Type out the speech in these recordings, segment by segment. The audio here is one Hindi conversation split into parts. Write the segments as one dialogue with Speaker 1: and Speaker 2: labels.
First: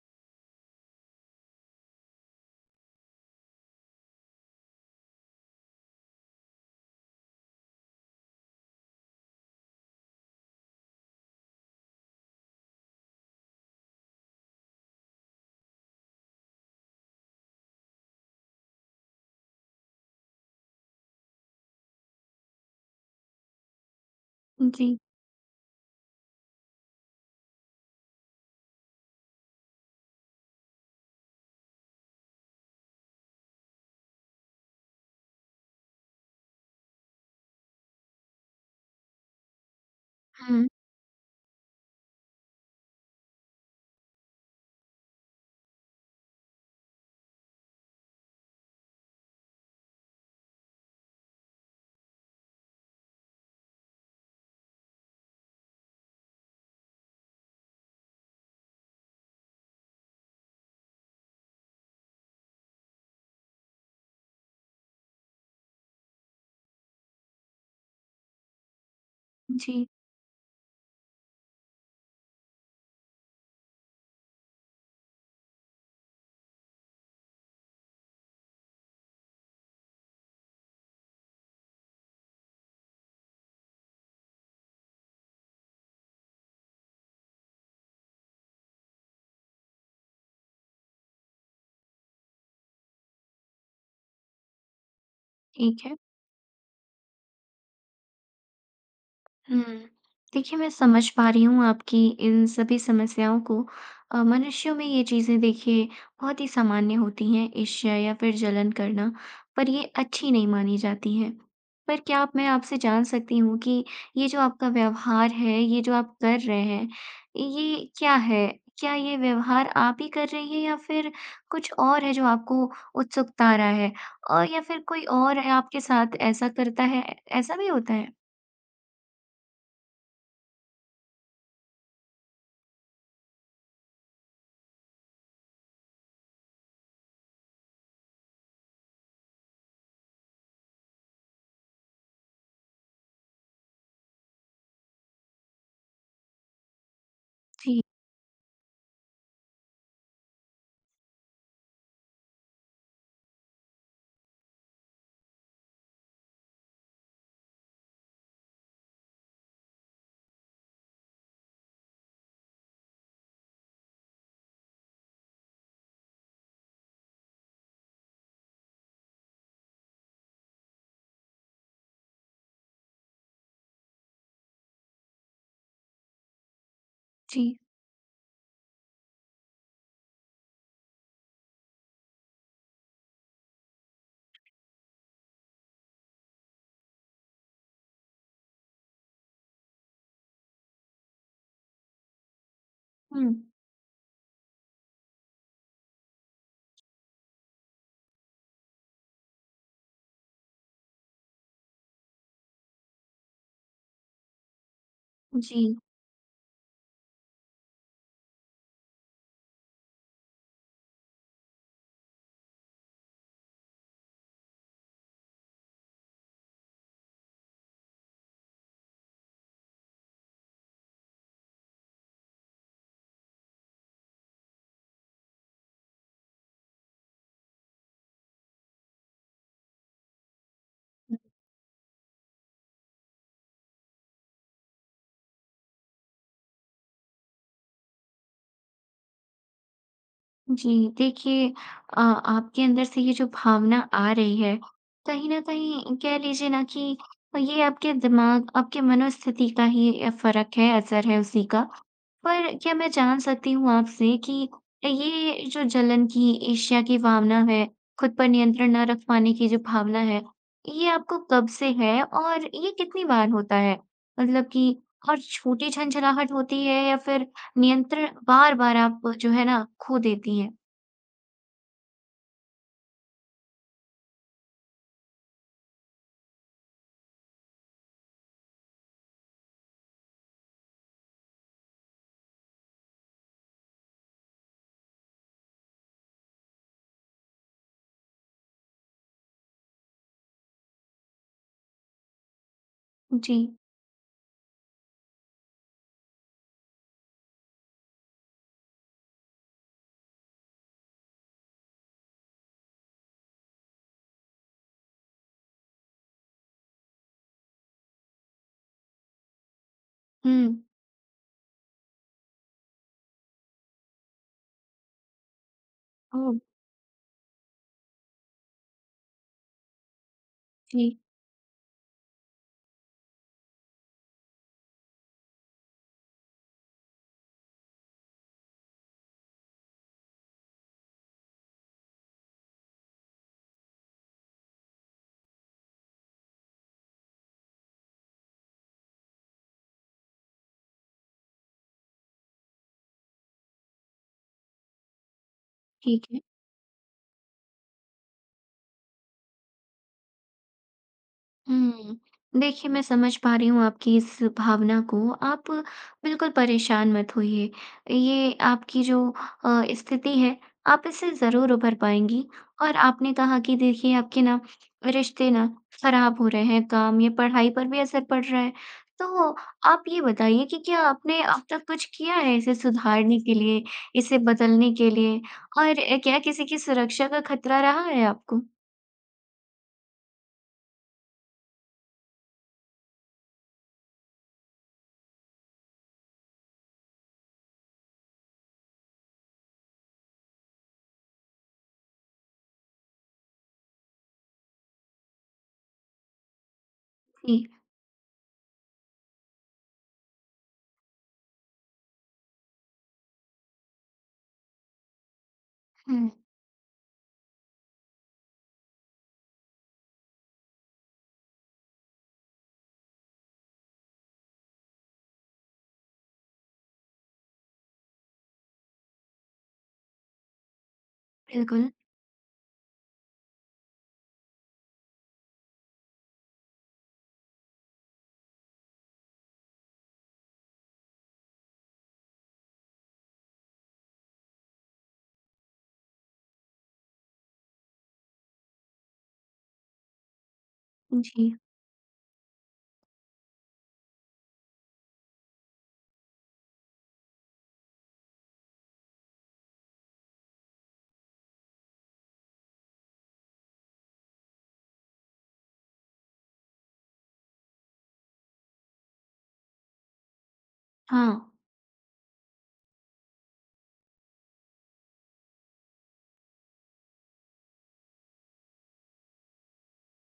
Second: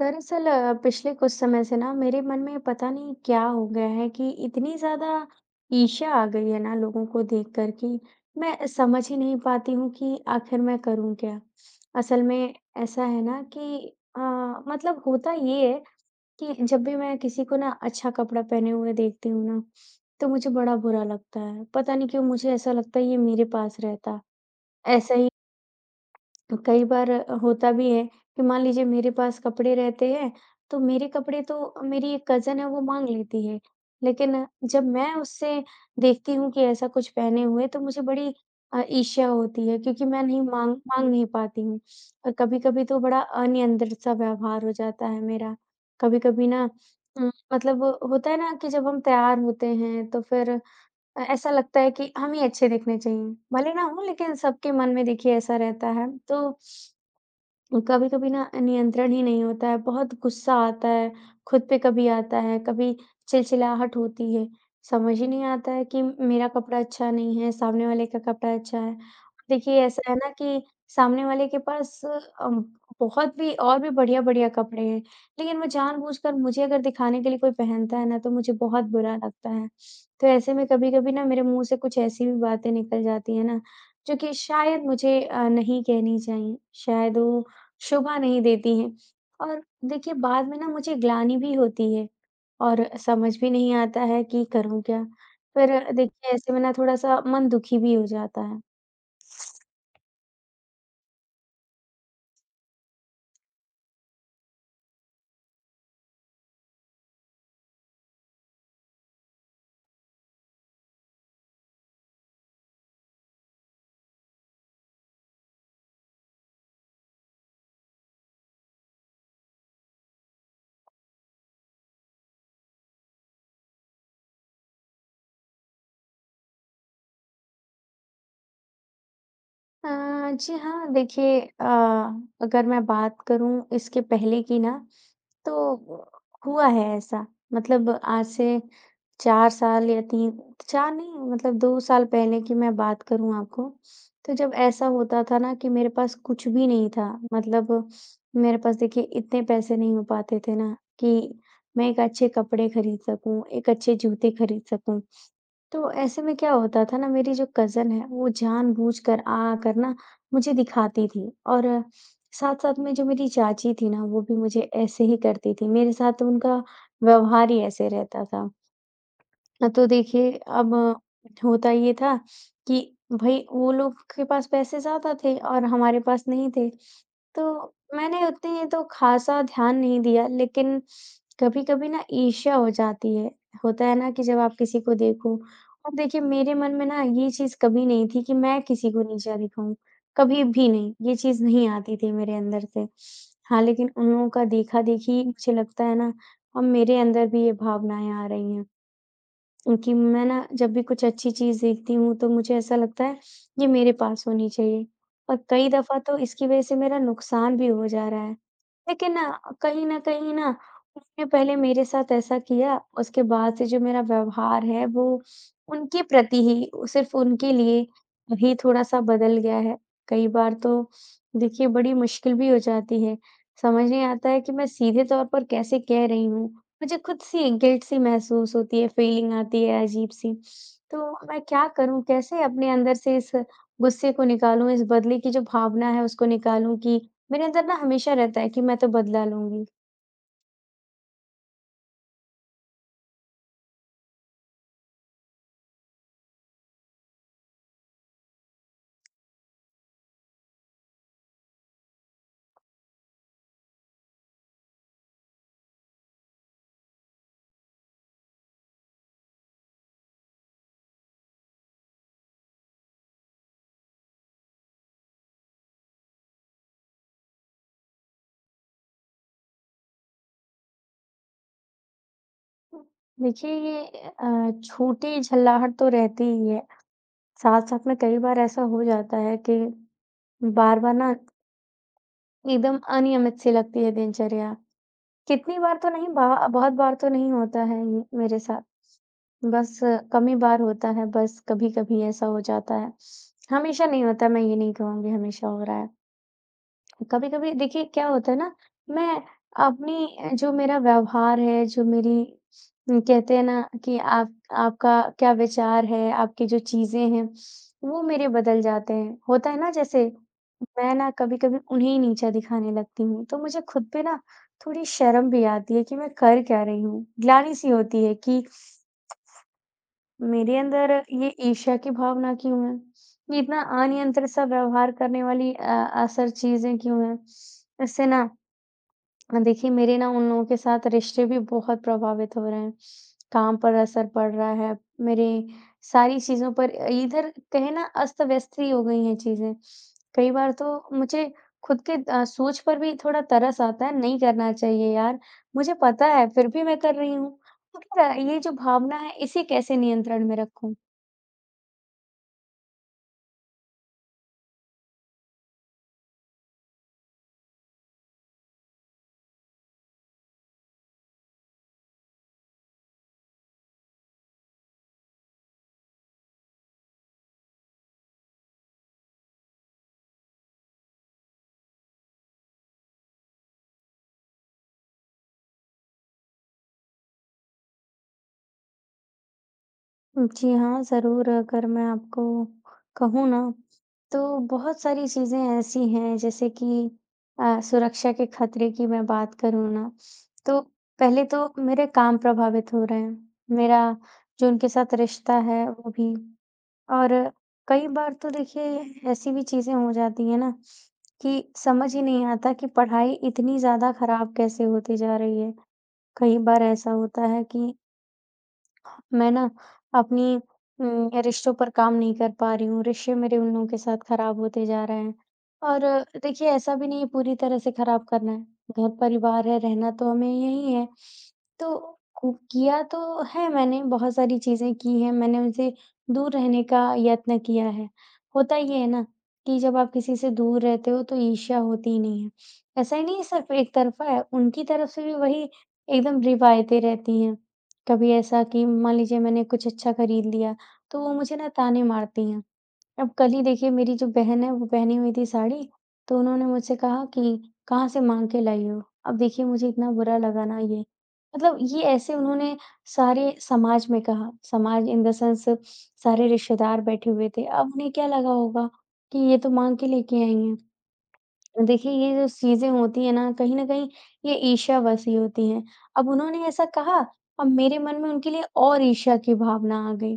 Speaker 1: दरअसल पिछले कुछ समय से ना मेरे मन में पता नहीं क्या हो गया है कि इतनी ज्यादा ईर्ष्या आ गई है ना लोगों को देख कर कि मैं समझ ही नहीं पाती हूँ कि आखिर मैं करूँ क्या। असल में ऐसा है ना कि अ, मतलब होता ये है कि जब भी मैं किसी को ना अच्छा कपड़ा पहने हुए देखती हूँ ना तो मुझे बड़ा बुरा लगता है। पता नहीं क्यों मुझे ऐसा लगता है ये मेरे पास रहता
Speaker 2: जी।
Speaker 1: ऐसा ही। तो कई बार होता भी है कि मान लीजिए मेरे पास कपड़े रहते हैं, तो मेरे कपड़े तो मेरी एक कज़न है वो माँग लेती है। लेकिन जब मैं उससे देखती हूँ कि ऐसा कुछ पहने हुए तो मुझे बड़ी ईर्ष्या होती है क्योंकि मैं नहीं
Speaker 2: हुँ।
Speaker 1: माँग माँग नहीं पाती हूँ। और कभी-कभी तो बड़ा अनियंत्रित सा व्यवहार हो जाता है मेरा। कभी-कभी ना मतलब होता है ना कि जब हम तैयार होते हैं तो फिर ऐसा लगता है कि हम ही अच्छे दिखने चाहिए। भले ना हो लेकिन सबके मन में देखिए ऐसा रहता है। तो कभी कभी ना नियंत्रण ही नहीं होता है। बहुत गुस्सा आता है खुद पे। कभी आता है कभी चिलचिलाहट होती है। समझ ही नहीं आता है कि मेरा कपड़ा अच्छा नहीं है सामने वाले का कपड़ा अच्छा है। देखिए
Speaker 2: जी,
Speaker 1: ऐसा है ना कि सामने वाले के पास बहुत भी और भी बढ़िया बढ़िया कपड़े हैं लेकिन वो जानबूझकर मुझे अगर दिखाने के लिए कोई पहनता है ना तो मुझे बहुत बुरा लगता है। तो ऐसे में कभी कभी ना मेरे मुंह से कुछ ऐसी भी बातें निकल जाती है ना जो कि शायद मुझे नहीं कहनी चाहिए, शायद वो शोभा नहीं देती हैं। और देखिए बाद में ना मुझे ग्लानि भी होती है और समझ भी नहीं आता है कि करूँ क्या?
Speaker 2: ठीक
Speaker 1: फिर
Speaker 2: है।
Speaker 1: देखिए ऐसे में ना थोड़ा-सा मन दुखी भी हो जाता है।
Speaker 2: हुँ। देखिए, मैं समझ पा रही हूँ आपकी इन सभी समस्याओं को। मनुष्यों में ये चीज़ें देखिए बहुत ही सामान्य होती हैं, ईर्ष्या या फिर जलन करना, पर ये अच्छी नहीं मानी जाती हैं। पर क्या आप मैं आपसे जान सकती हूँ कि ये जो आपका व्यवहार है, ये जो आप कर रहे हैं, ये क्या है? क्या ये व्यवहार आप ही कर रही हैं या फिर कुछ और है जो आपको उत्सुकता आ रहा है? और या फिर कोई और है आपके साथ ऐसा करता है? ऐ ऐसा भी होता है?
Speaker 1: जी हाँ, देखिए अगर मैं बात करूँ इसके पहले की ना, तो हुआ है ऐसा। मतलब आज से 4 साल या 3 4 नहीं मतलब 2 साल पहले की मैं बात करूँ आपको, तो जब ऐसा होता था ना कि मेरे पास कुछ भी नहीं था, मतलब
Speaker 2: जी,
Speaker 1: मेरे पास देखिए इतने पैसे नहीं हो पाते थे ना कि मैं एक अच्छे कपड़े खरीद सकूँ, एक अच्छे जूते खरीद सकूँ। तो ऐसे में क्या होता था ना मेरी जो कज़न है वो जानबूझकर आकर ना मुझे दिखाती थी। और साथ-साथ में जो मेरी चाची थी ना वो भी मुझे ऐसे ही करती थी। मेरे साथ तो उनका व्यवहार ही ऐसे रहता था। हाँ, तो देखिए अब होता ये था कि भई वो लोग के पास पैसे ज़्यादा थे और हमारे पास नहीं थे।
Speaker 2: जी।
Speaker 1: तो मैंने उतनी तो ख़ासा ध्यान नहीं दिया लेकिन कभी-कभी ना ईर्ष्या हो जाती है। होता है ना कि जब आप किसी को देखो। और देखिए मेरे मन में ना ये चीज़ कभी नहीं थी कि मैं किसी को नीचा दिखाऊँ, कभी भी नहीं। ये चीज़ नहीं आती थी मेरे अंदर से।
Speaker 2: हुँ।
Speaker 1: हाँ, लेकिन उन लोगों का देखा-देखी मुझे लगता है ना अब मेरे अंदर भी ये भावनाएँ आ रही हैं। कि मैं ना जब भी कुछ अच्छी चीज़ देखती हूँ, तो मुझे ऐसा लगता है ये मेरे पास होनी चाहिए। और कई
Speaker 2: जी,
Speaker 1: दफ़ा तो इसकी वज़ह से मेरा नुकसान भी हो जा रहा है। लेकिन ना कहीं न कहीं ना उसने पहले मेरे साथ ऐसा किया, उसके बाद से जो मेरा व्यवहार है वो उनके प्रति ही सिर्फ़, उनके लिए ही थोड़ा-सा बदल गया है। कई बार तो देखिए बड़ी मुश्किल भी हो जाती है, समझ नहीं आता है कि मैं सीधे तौर पर कैसे कह रही हूँ। मुझे खुद सी गिल्ट सी महसूस होती है, फीलिंग आती है अजीब-सी। तो मैं क्या करूँ? कैसे अपने अंदर से इस गुस्से को निकालूँ, इस बदले की जो भावना है उसको निकालूँ? कि मेरे अंदर ना हमेशा रहता है कि मैं तो बदला लूँगी।
Speaker 2: जी। देखिए आपके अंदर से ये जो भावना आ रही है, कहीं न कहीं कह लीजिए ना कि ये आपके दिमाग, आपके मनोस्थिति का ही फ़र्क है, असर है उसी का। पर क्या मैं जान सकती हूँ आपसे कि ये जो जलन की, ईर्ष्या की भावना है, खुद पर नियंत्रण ना रख पाने की जो भावना है, ये आपको कब से है और ये कितनी बार होता है? मतलब कि हर छोटी झंझनाहट होती है या फिर नियंत्रण बार-बार आप जो है ना खो देती हैं?
Speaker 1: देखिए ये छोटी झल्लाहट तो रहती ही है, साथ-साथ में कई बार ऐसा हो जाता है कि बार-बार ना एकदम अनियमित सी लगती है दिनचर्या। कितनी बार तो नहीं बा बहुत बार तो नहीं होता है ये मेरे साथ। बस कमी बार होता है, बस कभी-कभी ऐसा हो जाता है।
Speaker 2: जी।
Speaker 1: हमेशा नहीं होता, मैं ये नहीं कहूँगी हमेशा हो रहा है। कभी-कभी देखिए क्या होता है ना, मैं अपनी जो मेरा व्यवहार है, जो मेरी कहते हैं ना कि आप आपका क्या विचार है, आपकी जो चीज़ें हैं, वो मेरे बदल जाते हैं। होता है ना जैसे,
Speaker 2: हुँ।
Speaker 1: मैं ना कभी-कभी उन्हें ही नीचा दिखाने लगती हूँ, तो मुझे खुद पे ना थोड़ी शर्म भी आती है कि मैं
Speaker 2: ओह!
Speaker 1: कर क्या रही हूँ। ग्लानि-सी होती है कि मेरे अंदर
Speaker 2: ठीक,
Speaker 1: ये ईर्ष्या की भावना क्यों है? ये इतना अनियंत्रित सा व्यवहार करने वाली असर चीज़ें क्यों हैं? इससे ना देखिए मेरे ना उन लोगों के साथ रिश्ते भी बहुत प्रभावित हो रहे हैं। काम पर असर पड़ रहा है, मेरी सारी चीज़ों पर इधर कहें ना अस्त-व्यस्त ही हो गई हैं चीज़ें। कई बार तो मुझे खुद के सोच पर भी थोड़ा तरस आता है, नहीं करना चाहिए यार, मुझे
Speaker 2: ठीक
Speaker 1: पता
Speaker 2: है।
Speaker 1: है फिर भी मैं कर रही हूँ। तो फिर ये जो भावना है इसे कैसे नियंत्रण में रखूँ?
Speaker 2: हुँ। देखिए, मैं समझ पा रही हूँ आपकी इस भावना को। आप बिल्कुल परेशान मत होइए। ये आपकी जो स्थिति है, आप इससे ज़रूर उभर पाएँगी। और आपने कहा कि देखिए, आपके ना रिश्ते ना खराब हो रहे हैं, काम या पढ़ाई पर भी असर पड़ रहा है। तो आप ये बताइए कि क्या आपने अब तक कुछ किया है इसे सुधारने के लिए, इसे बदलने के लिए? और क्या किसी की सुरक्षा का खतरा रहा है आपको?
Speaker 1: जी हाँ, ज़रूर। अगर मैं आपको कहूँ ना, तो बहुत सारी चीज़ें ऐसी हैं जैसे कि सुरक्षा के खतरे की मैं बात करूँ ना, तो पहले तो मेरे काम प्रभावित हो रहे हैं। मेरा जो उनके साथ रिश्ता है वो भी। और
Speaker 2: जी।
Speaker 1: कई बार तो देखिए ऐसी भी चीज़ें हो जाती हैं ना कि समझ ही नहीं आता कि पढ़ाई इतनी ज़्यादा खराब कैसे होती जा रही है।
Speaker 2: हुँ,
Speaker 1: कई बार ऐसा होता है कि मैं ना अपनी रिश्तों पर काम नहीं कर पा रही हूँ, रिश्ते मेरे उन लोगों के साथ खराब होते जा रहे हैं। और देखिए ऐसा भी नहीं है पूरी तरह से खराब करना है, घर परिवार है, रहना तो हमें यहीं है।
Speaker 2: बिल्कुल।
Speaker 1: तो कु किया तो है मैंने, बहुत सारी चीज़ें की हैं, मैंने उनसे दूर रहने का यत्न किया है। होता ये है ना कि जब आप किसी से दूर रहते हो तो ईर्ष्या होती ही नहीं है। ऐसा ही नहीं है सिर्फ़ एक तरफ़ा है, उनकी तरफ से भी वही एकदम रिवायतें रहती हैं। कभी ऐसा कि मान लीजिए मैंने कुछ अच्छा खरीद लिया, तो वो
Speaker 2: जी।
Speaker 1: मुझे ना ताने मारती हैं। अब कल ही देखिए मेरी जो बहन है वो पहनी हुई थी साड़ी, तो उन्होंने मुझसे कहा कि कहाँ से माँग के लाई हो? अब देखिए मुझे इतना बुरा लगा ना ये। मतलब ये ऐसे उन्होंने सारे समाज में कहा, समाज इन द सेंस सारे रिश्तेदार बैठे हुए थे। अब उन्हें क्या लगा होगा कि ये तो माँग के लेके आई हैं।
Speaker 2: हाँ।
Speaker 1: देखिए, ये जो चीज़ें होती हैं ना, कहीं न कहीं ये ईर्ष्या बसी होती हैं। अब उन्होंने ऐसा कहा, अब मेरे मन में उनके लिए और ईर्ष्या की भावना आ गई।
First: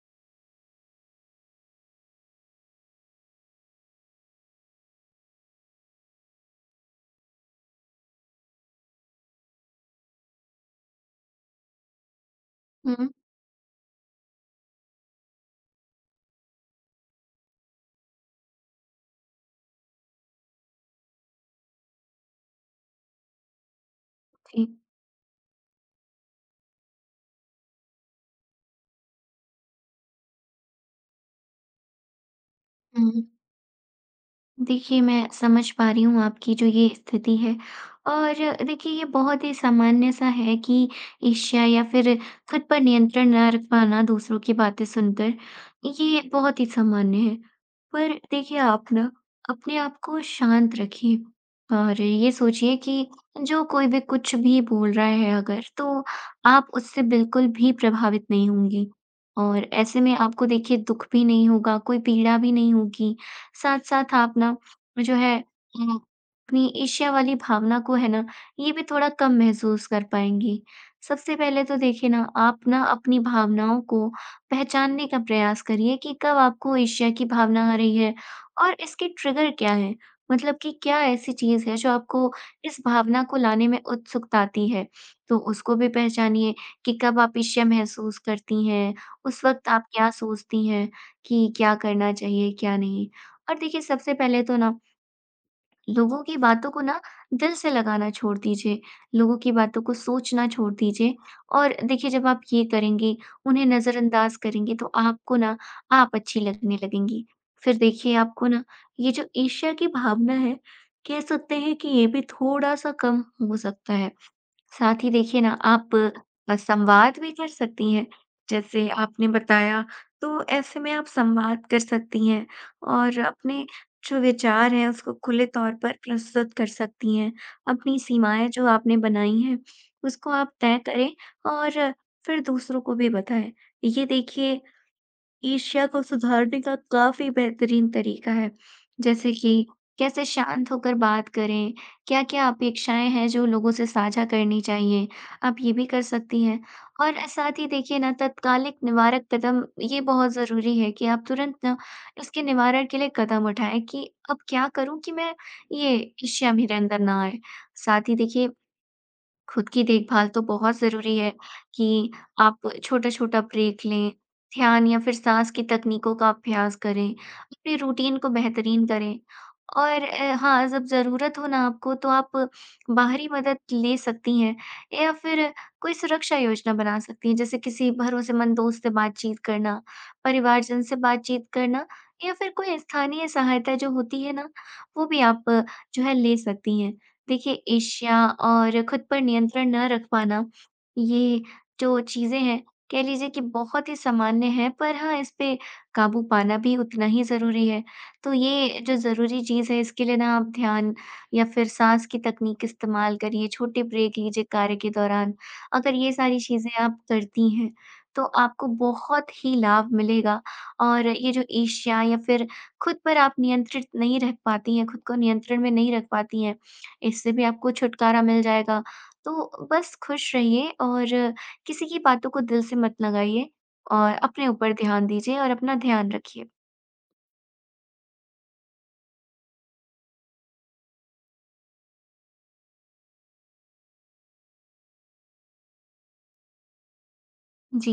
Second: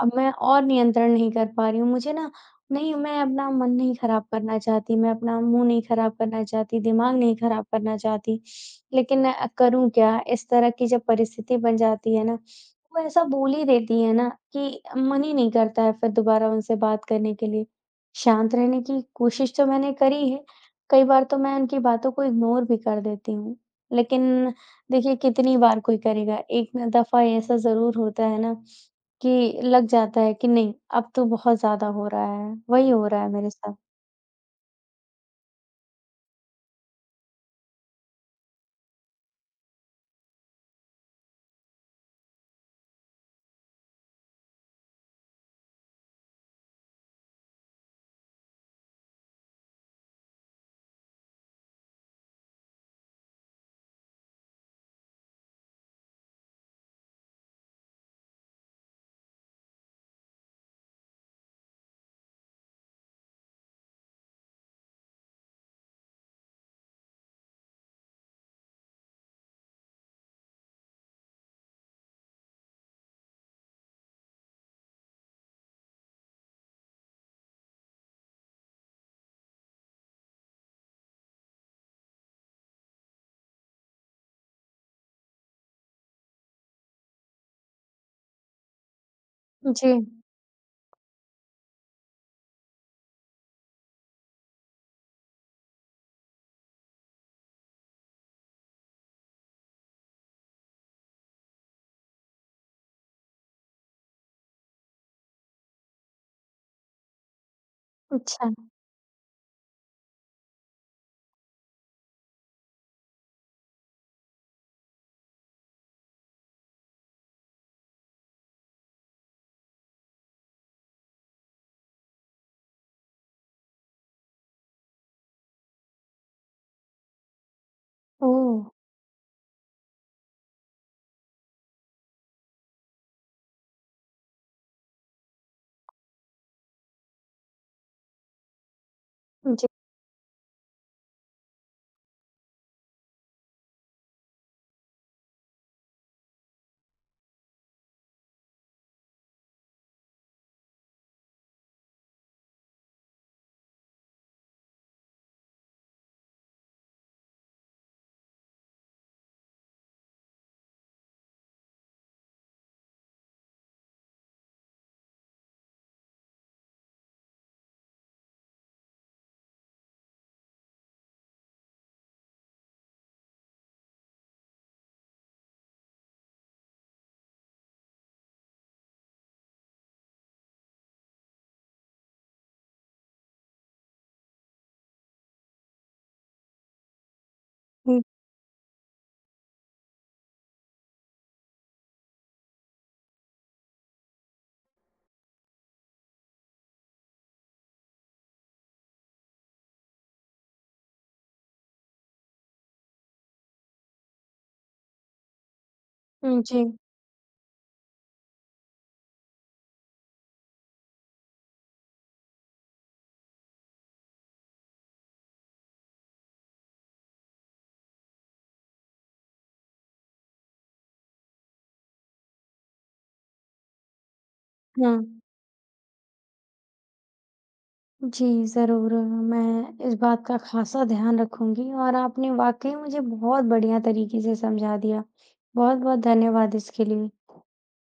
Speaker 1: अब मैं और नियंत्रण नहीं कर पा रही हूँ। मुझे ना नहीं, मैं अपना मन नहीं खराब करना चाहती, मैं अपना मुँह नहीं खराब करना चाहती, दिमाग नहीं खराब करना चाहती। लेकिन करूँ क्या? इस तरह की जब परिस्थिति बन जाती है ना, वो
Speaker 2: हुँ,
Speaker 1: ऐसा बोल ही देती है ना कि मन ही नहीं करता है फिर दोबारा उनसे बात करने के लिए। शांत रहने की कोशिश तो मैंने करी है, कई बार तो मैं उनकी बातों को इग्नोर भी कर देती हूँ। लेकिन
Speaker 2: जी।
Speaker 1: देखिए कितनी बार कोई करेगा? एक ना दफ़ा ऐसा ज़रूर होता है ना कि लग जाता है कि नहीं, अब तो बहुत ज़्यादा हो रहा है। वही हो
Speaker 2: हुँ,
Speaker 1: रहा
Speaker 2: हुँ।
Speaker 1: है मेरे साथ।
Speaker 2: देखिए, मैं समझ पा रही हूँ आपकी जो ये स्थिति है और देखिए ये बहुत ही सामान्य सा है कि ईर्ष्या या फिर खुद पर नियंत्रण ना रख पाना दूसरों की बातें सुनकर, ये बहुत ही सामान्य है। पर देखिए आप ना अपने आप को शांत रखिए और ये सोचिए कि जो कोई भी कुछ भी बोल रहा है अगर, तो आप उससे बिल्कुल भी प्रभावित नहीं होंगी और ऐसे में आपको देखिए दुःख भी नहीं होगा, कोई पीड़ा भी नहीं होगी साथ-साथ आप ना जो है अपनी ईर्ष्या वाली भावना को है ना, ये भी थोड़ा कम महसूस कर पाएँगी। सबसे पहले तो देखिए ना, आप ना अपनी भावनाओं को पहचानने का प्रयास करिए कि कब आपको ईर्ष्या की भावना आ रही है और इसके ट्रिगर क्या हैं। मतलब कि क्या ऐसी चीज़ है जो आपको इस भावना को लाने में उत्सुकताती है। तो उसको भी पहचानिए कि कब आप ईर्ष्या महसूस करती हैं, उस वक़्त आप
Speaker 1: जी,
Speaker 2: क्या सोचती हैं कि क्या करना चाहिए, क्या नहीं। और देखिए, सबसे पहले तो ना लोगों की बातों को ना दिल से लगाना छोड़ दीजिए, लोगों की बातों को सोचना छोड़ दीजिए और देखिए जब आप ये करेंगे, उन्हें नज़रअंदाज़ करेंगे तो आपको ना आप अच्छी लगने लगेंगी। फिर देखिए आपको
Speaker 1: अच्छा।
Speaker 2: ना ये जो ईर्ष्या की भावना है, कह सकते हैं कि ये भी थोड़ा-सा कम हो सकता है। साथ ही देखिए ना आप संवाद भी कर सकती हैं जैसे आपने बताया तो ऐसे में आप संवाद कर सकती हैं और अपने जो विचार हैं उसको खुले तौर पर प्रस्तुत कर सकती हैं अपनी सीमाएं
Speaker 1: ओह!
Speaker 2: जो आपने बनाई हैं उसको आप तय करें और फिर दूसरों को भी बताएं ये देखिए ईर्ष्या को सुधारने का काफ़ी बेहतरीन तरीका है। जैसे कि
Speaker 1: जी,
Speaker 2: कैसे शांत होकर बात करें, क्या-क्या अपेक्षाएँ हैं जो लोगों से साझा करनी चाहिए, आप ये भी कर सकती हैं। और साथ ही देखिए ना तत्कालिक निवारक कदम ये बहुत ज़रूरी है कि आप तुरंत ना इसके निवारण के लिए कदम उठाएँ कि अब क्या करूँ कि मैं ये ईर्ष्या मेरे अंदर ना आए। साथ ही देखिए खुद की देखभाल तो बहुत ज़रूरी है कि आप छोटा-छोटा ब्रेक लें, ध्यान या फिर साँस की तकनीकों का अभ्यास करें, अपने रूटीन को बेहतरीन करें। और हाँ, जब ज़रूरत हो ना आपको तो आप बाहरी मदद ले सकती हैं या फिर कोई सुरक्षा योजना बना सकती हैं, जैसे किसी भरोसेमंद दोस्त से बातचीत करना, परिवारजन से बातचीत करना या फिर कोई स्थानीय सहायता जो होती है ना, वो भी आप जो है ले सकती हैं। देखिए,
Speaker 1: हुँ,
Speaker 2: ईर्ष्या और खुद पर नियंत्रण न रख पाना, ये जो चीज़ें हैं, कह लीजिए कि बहुत ही सामान्य है, पर हाँ, इस पे काबू पाना भी उतना ही ज़रूरी है। तो ये जो ज़रूरी चीज़ है, इसके लिए ना आप ध्यान या फिर साँस की तकनीक इस्तेमाल करिए, छोटे ब्रेक लीजिए कार्य के दौरान। अगर ये सारी
Speaker 1: हुँ, जी,
Speaker 2: चीज़ें आप करती हैं, तो आपको बहुत ही लाभ मिलेगा और ये जो ईर्ष्या या फिर खुद पर आप नियंत्रित नहीं रह पाती हैं, खुद को नियंत्रण में नहीं रख पाती हैं, इससे भी आपको छुटकारा मिल जाएगा। तो बस खुश रहिए और किसी की बातों को दिल से मत लगाइए और अपने ऊपर
Speaker 1: हाँ।
Speaker 2: ध्यान दीजिए और अपना ध्यान रखिए।
Speaker 1: जी, ज़रूर, मैं इस बात का ख़ासा ध्यान रखूँगी और आपने वाक़ई मुझे बहुत बढ़िया तरीके से समझा दिया। बहुत-बहुत धन्यवाद इसके लिए।
Speaker 2: जी,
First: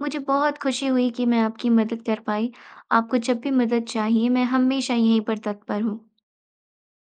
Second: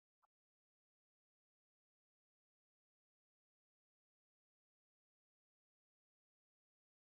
Speaker 2: मुझे बहुत खुशी हुई कि मैं आपकी मदद कर पाई। आपको जब भी मदद चाहिए, मैं हमेशा यहीं पर तत्पर हूँ।